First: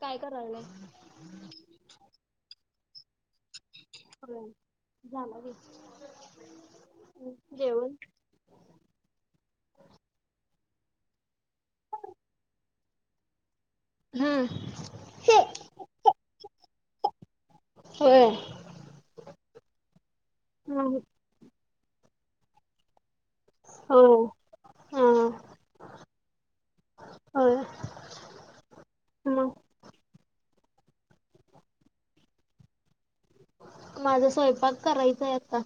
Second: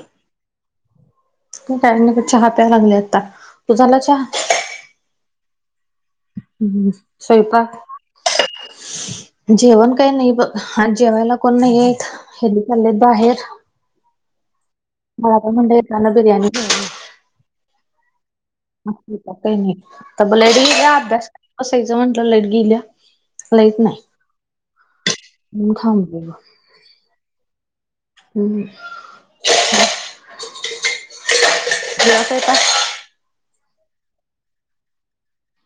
काय करा लाईस. काय नाही चहा प्या लागले आता. तू झाला चहा [unintelligible] हम्, स्वयंपाक. [inaudible] जेवण काही नाही बघ आज जेवायला कोण नाही आहेत हेनी चाललेत बाहेर. हम. मला काय म्हंणले येताना बिर्याणी [unintelligible] होय. [unintelligible] काही नाही, तब लाईट गेल्या अभ्यास [unintelligible] म्हंटलं लाईट गेल्या. लाईट होय नाही हा [unintelligible] होय. मग हम् [unintelligible] माझा स्वयंपाक करायचाय आता,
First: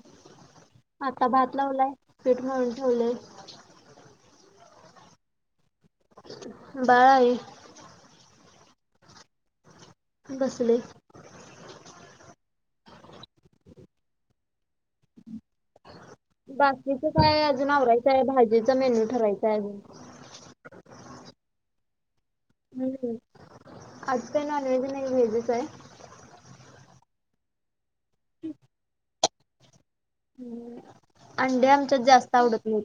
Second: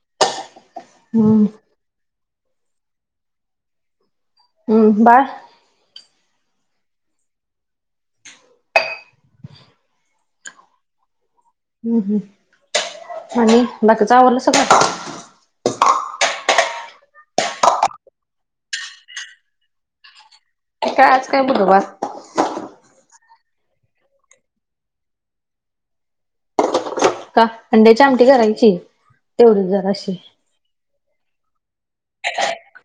आता हम्म भात लावलाय. पीठ मळून ठेवलंय. हम्म, बाळ. बाळ आहे. बसलय. हम् आणि बाकीच आवरलं सगळं? बाकीचं काय अजून आवरायचंय भाजीचा मेन्यू ठरायचाय अजून का आज काय बुधवार हम्. आज काय नॉनव्हेज नाही व्हेजच आहे. का? अंड्याची आमटी करायची तेवढीच जराशी अंडे आमच्यात जास्त आवडत नाहीत.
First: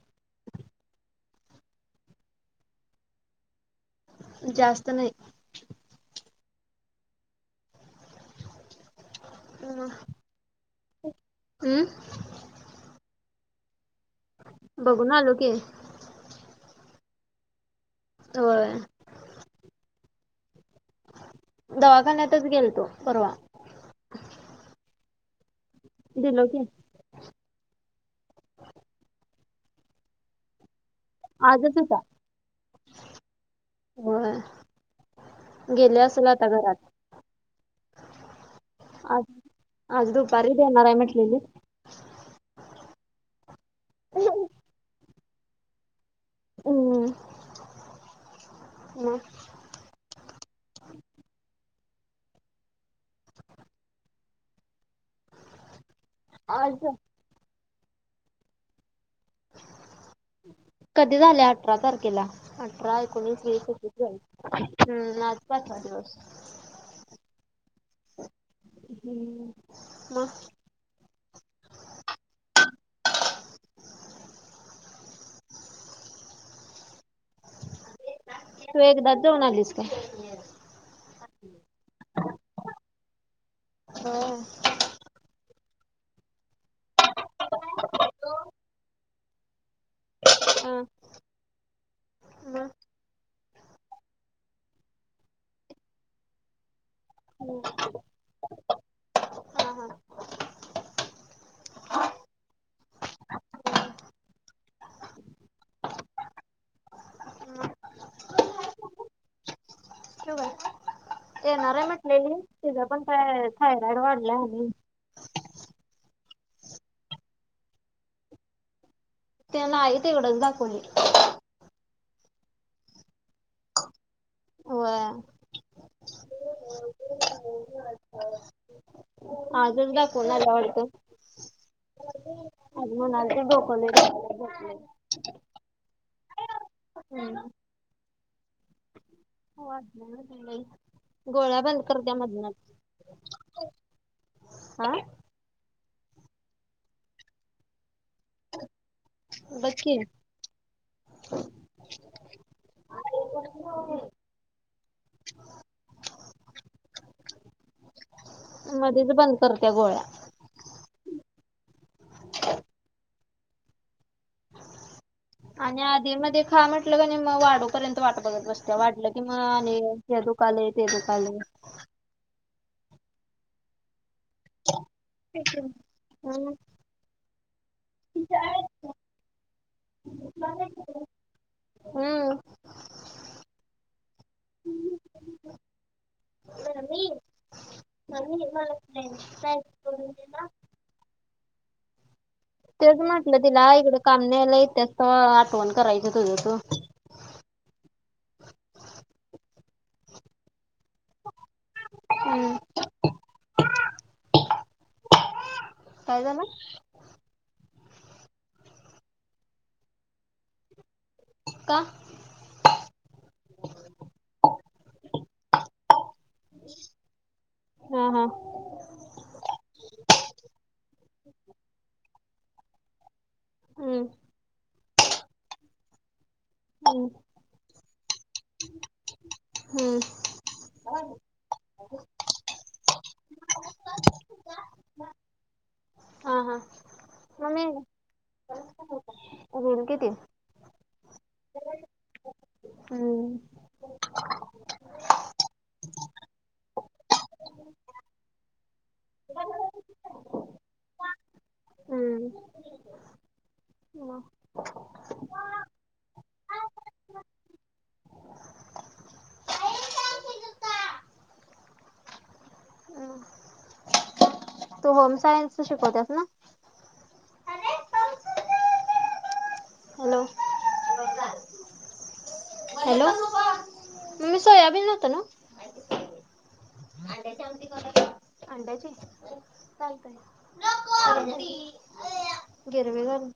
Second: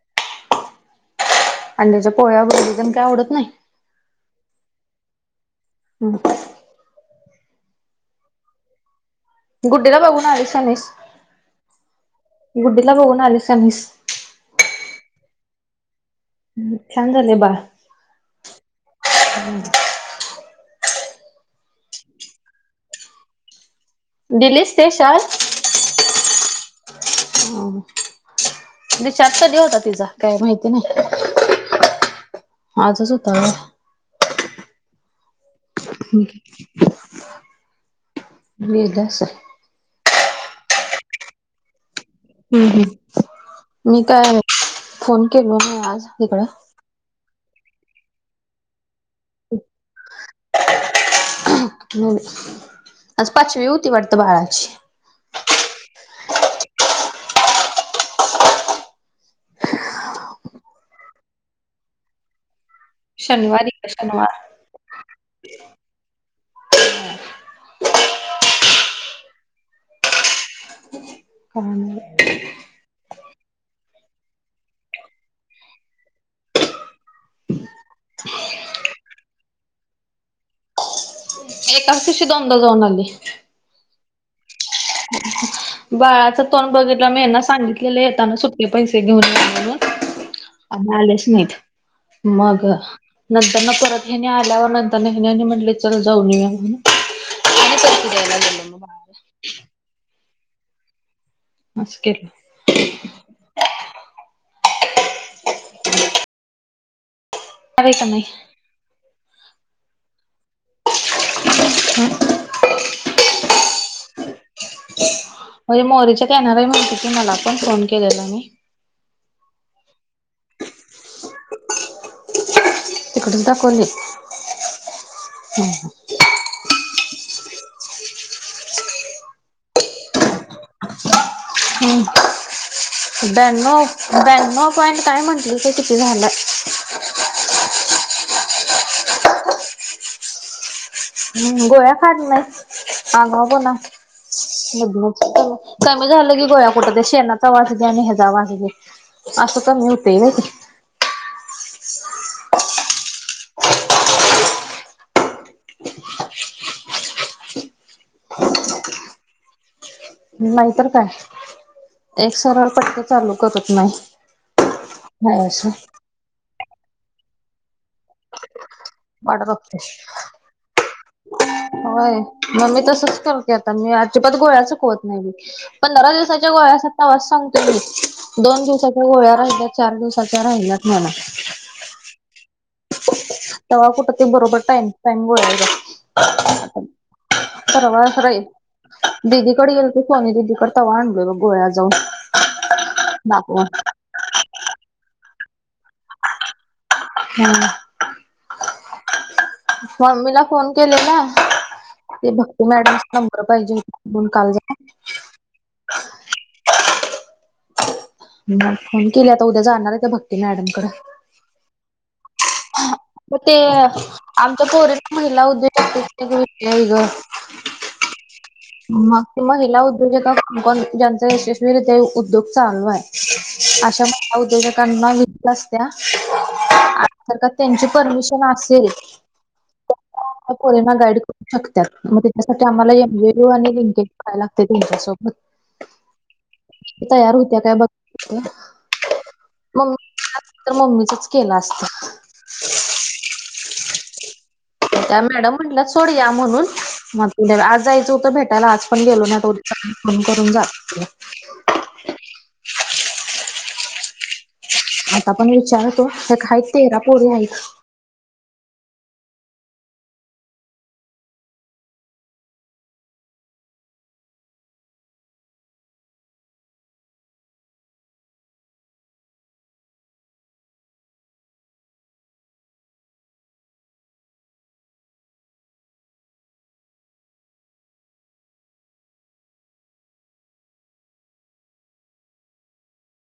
अंड्याच्या पोळ्या, भुर्जी तेन काय आवडत नाही? जास्त नाही हम्. गुड्डीला बघून आलीस काय नाईस? हम्म गुड्डीला बघून आलीस काय नाईस? बगून आलो की. हम. छान झालंय बाळ. व्हय. हम दावाखन्यातच गेलंतो परवा. दिलीस ते शाल? दिलो की हम हम. डिस्चार्ज कधी होता तिचा? काय माहिती नाही. आजच होता आजच हूता वय? व्हय. गेली आसल आता घरात. गेलं आज असल. आज दुपारी देनार हाय म्हटलेली. हम हम. मी काय, फोन केलो नाही आज तिकड हम, मग? [unintelligible] आज पाचवी होती वाटत बाळाची आज? कधी झाल्या आठरा तारखेला? आठरा, एकोणीस, वीस, शनिवारी का एकवीस, शनिवार बावीस हम. आज पाचवा दिवस. हम्. म? काय नाई. [inaudible] तु एकदाच जाऊन आलीस काय? मी एकाच दिवशी दोन दा जाऊन आलोय. होय? बाळाच तोंड बगितल्यावर मी यांना सांगितलेले येताना सुटे पैसे घेऊन या म्हणून हा. आणि आलेच नहित. मग नंतरन परत हेनी आल्यावर नंतरन हेनी आणि म्हटले चल जाऊन येऊया म्हणून हम. [unintelligible] मग बाळाला. हा आस केल [inaudible] [unintelligible] र ये काय नाही? ठेवू काय? येणार हाय म्हटलेली तिजा पण काय थायरॉइड वाढलाय आणि होय मोरेच्यात येणार हाय म्हणली ती मला पण, फोन केलेला मी ते नाही तिकडचं दाकवली. तिकडच दाखवली होय हा हा. आजच दाखवून आलीया वाडतं. हम्म आज म्हणालती डोक ब्याण्णव लई [unintelligible] ब्याण्णव पॉईंट काय म्हटली ते किती झालं. हम् वाढलाय वाटत लई? हम्म गोळ्या खात नाही आगावपणा हा मधनच. कमी झालं की गोळ्या कुठं ते शेनाचा वास येतोय आणि हेचा वास येतो आसं बघ कमी की होतय व्हय ते? [inaudible] [unintelligible] मध्येच बंद करत्या गोळ्या. नाहीतर काय एक सरळ पटक्यात चालू करत नाही. नाही असं आणि आधे मध्ये खा म्हटलं कनी मग वाढूपर्यंत वाट बघत बसत्या वा ढलं की म वाट आणि बघतेस हे दुकालय, ते दुखालय. होय मग मी तसच करते आता मी अजिबात गोळ्याच चुकवत नाही मी पंधरा दिवसाच्या हम्म. गोळ्या आस तवाच सांगतोय मी दोन दिवसाच्या गोळ्या राहिल्यात, चार दिवसाच्या राहिल्यात म्हणून. हम्म तव्हा कुठ ते बरोबर टाइम टाइम [unintelligible] परवा राई दिदीकडे गेलतो सोनी दीदीकड. तव्हा आणलोय ब गोळ्या जाऊन तेच म्हटलं तिला दाखवून इकडं काम न्हायला येतीयास तव्हा आठवण करायचं तुझ्या तू. हम्म. [inaudible] मम्मीला फोन केलेला ते हम्म भक्ती मॅडम नंबर पाहिजे हो म्हणून काल जरा काय झालं? [unintelligible] फोन केली आता उद्या जाणार आहे त्या भक्ती मॅडमकड. का? म ते आमच्या पोरीत महिला उद्योजकतेच विषय गं. हा हा. मग ते महिला उद्योगजका कोण कोण ज्याचा यशस्वीरित्या उद्योग चालू आहे हम्म आशा महिला उद्योजकांना वि [unintelligible] हम्म आसत्या त्यांची परमिशन आसेल हम्म [unintelligible] पोरींना गाईड करू शकतात मग त्याच्यासाठी आम्हाला एन. जी. ओ आणि लिंकिंग कराय लागतय त्याच्यासोब हा हा तयार मग होत्या मी काय बघतो [unintelligible] किती? तर मम्मीचच केलं आसतं. हम्म. त्या मॅडम म्हलात सोड या म्हणून मग [unintelligible] आज जायचं हो त भेटायला आज पण गेलो नाही आता उद्या जाताना फोन करून जातो. हम्म. आता पण विचारतो एक हाईत तेरा हम्म. पोरी हाईत. तू होम सायन्सचं शिकवत्यास ना? हॅलो हॅलो मम्मी सोयाबीन होत नव्हं? अंड्याची चालतय. गिरवी कर [inaudible]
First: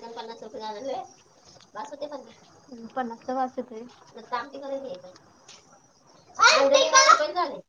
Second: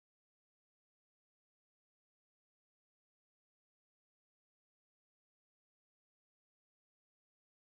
कल पन्नास रुपये झालं व्हय? [inaudible] हम्म पन्नाच बास होतय व्हय? [inaudible] [unintelligible] झाले [inaudible]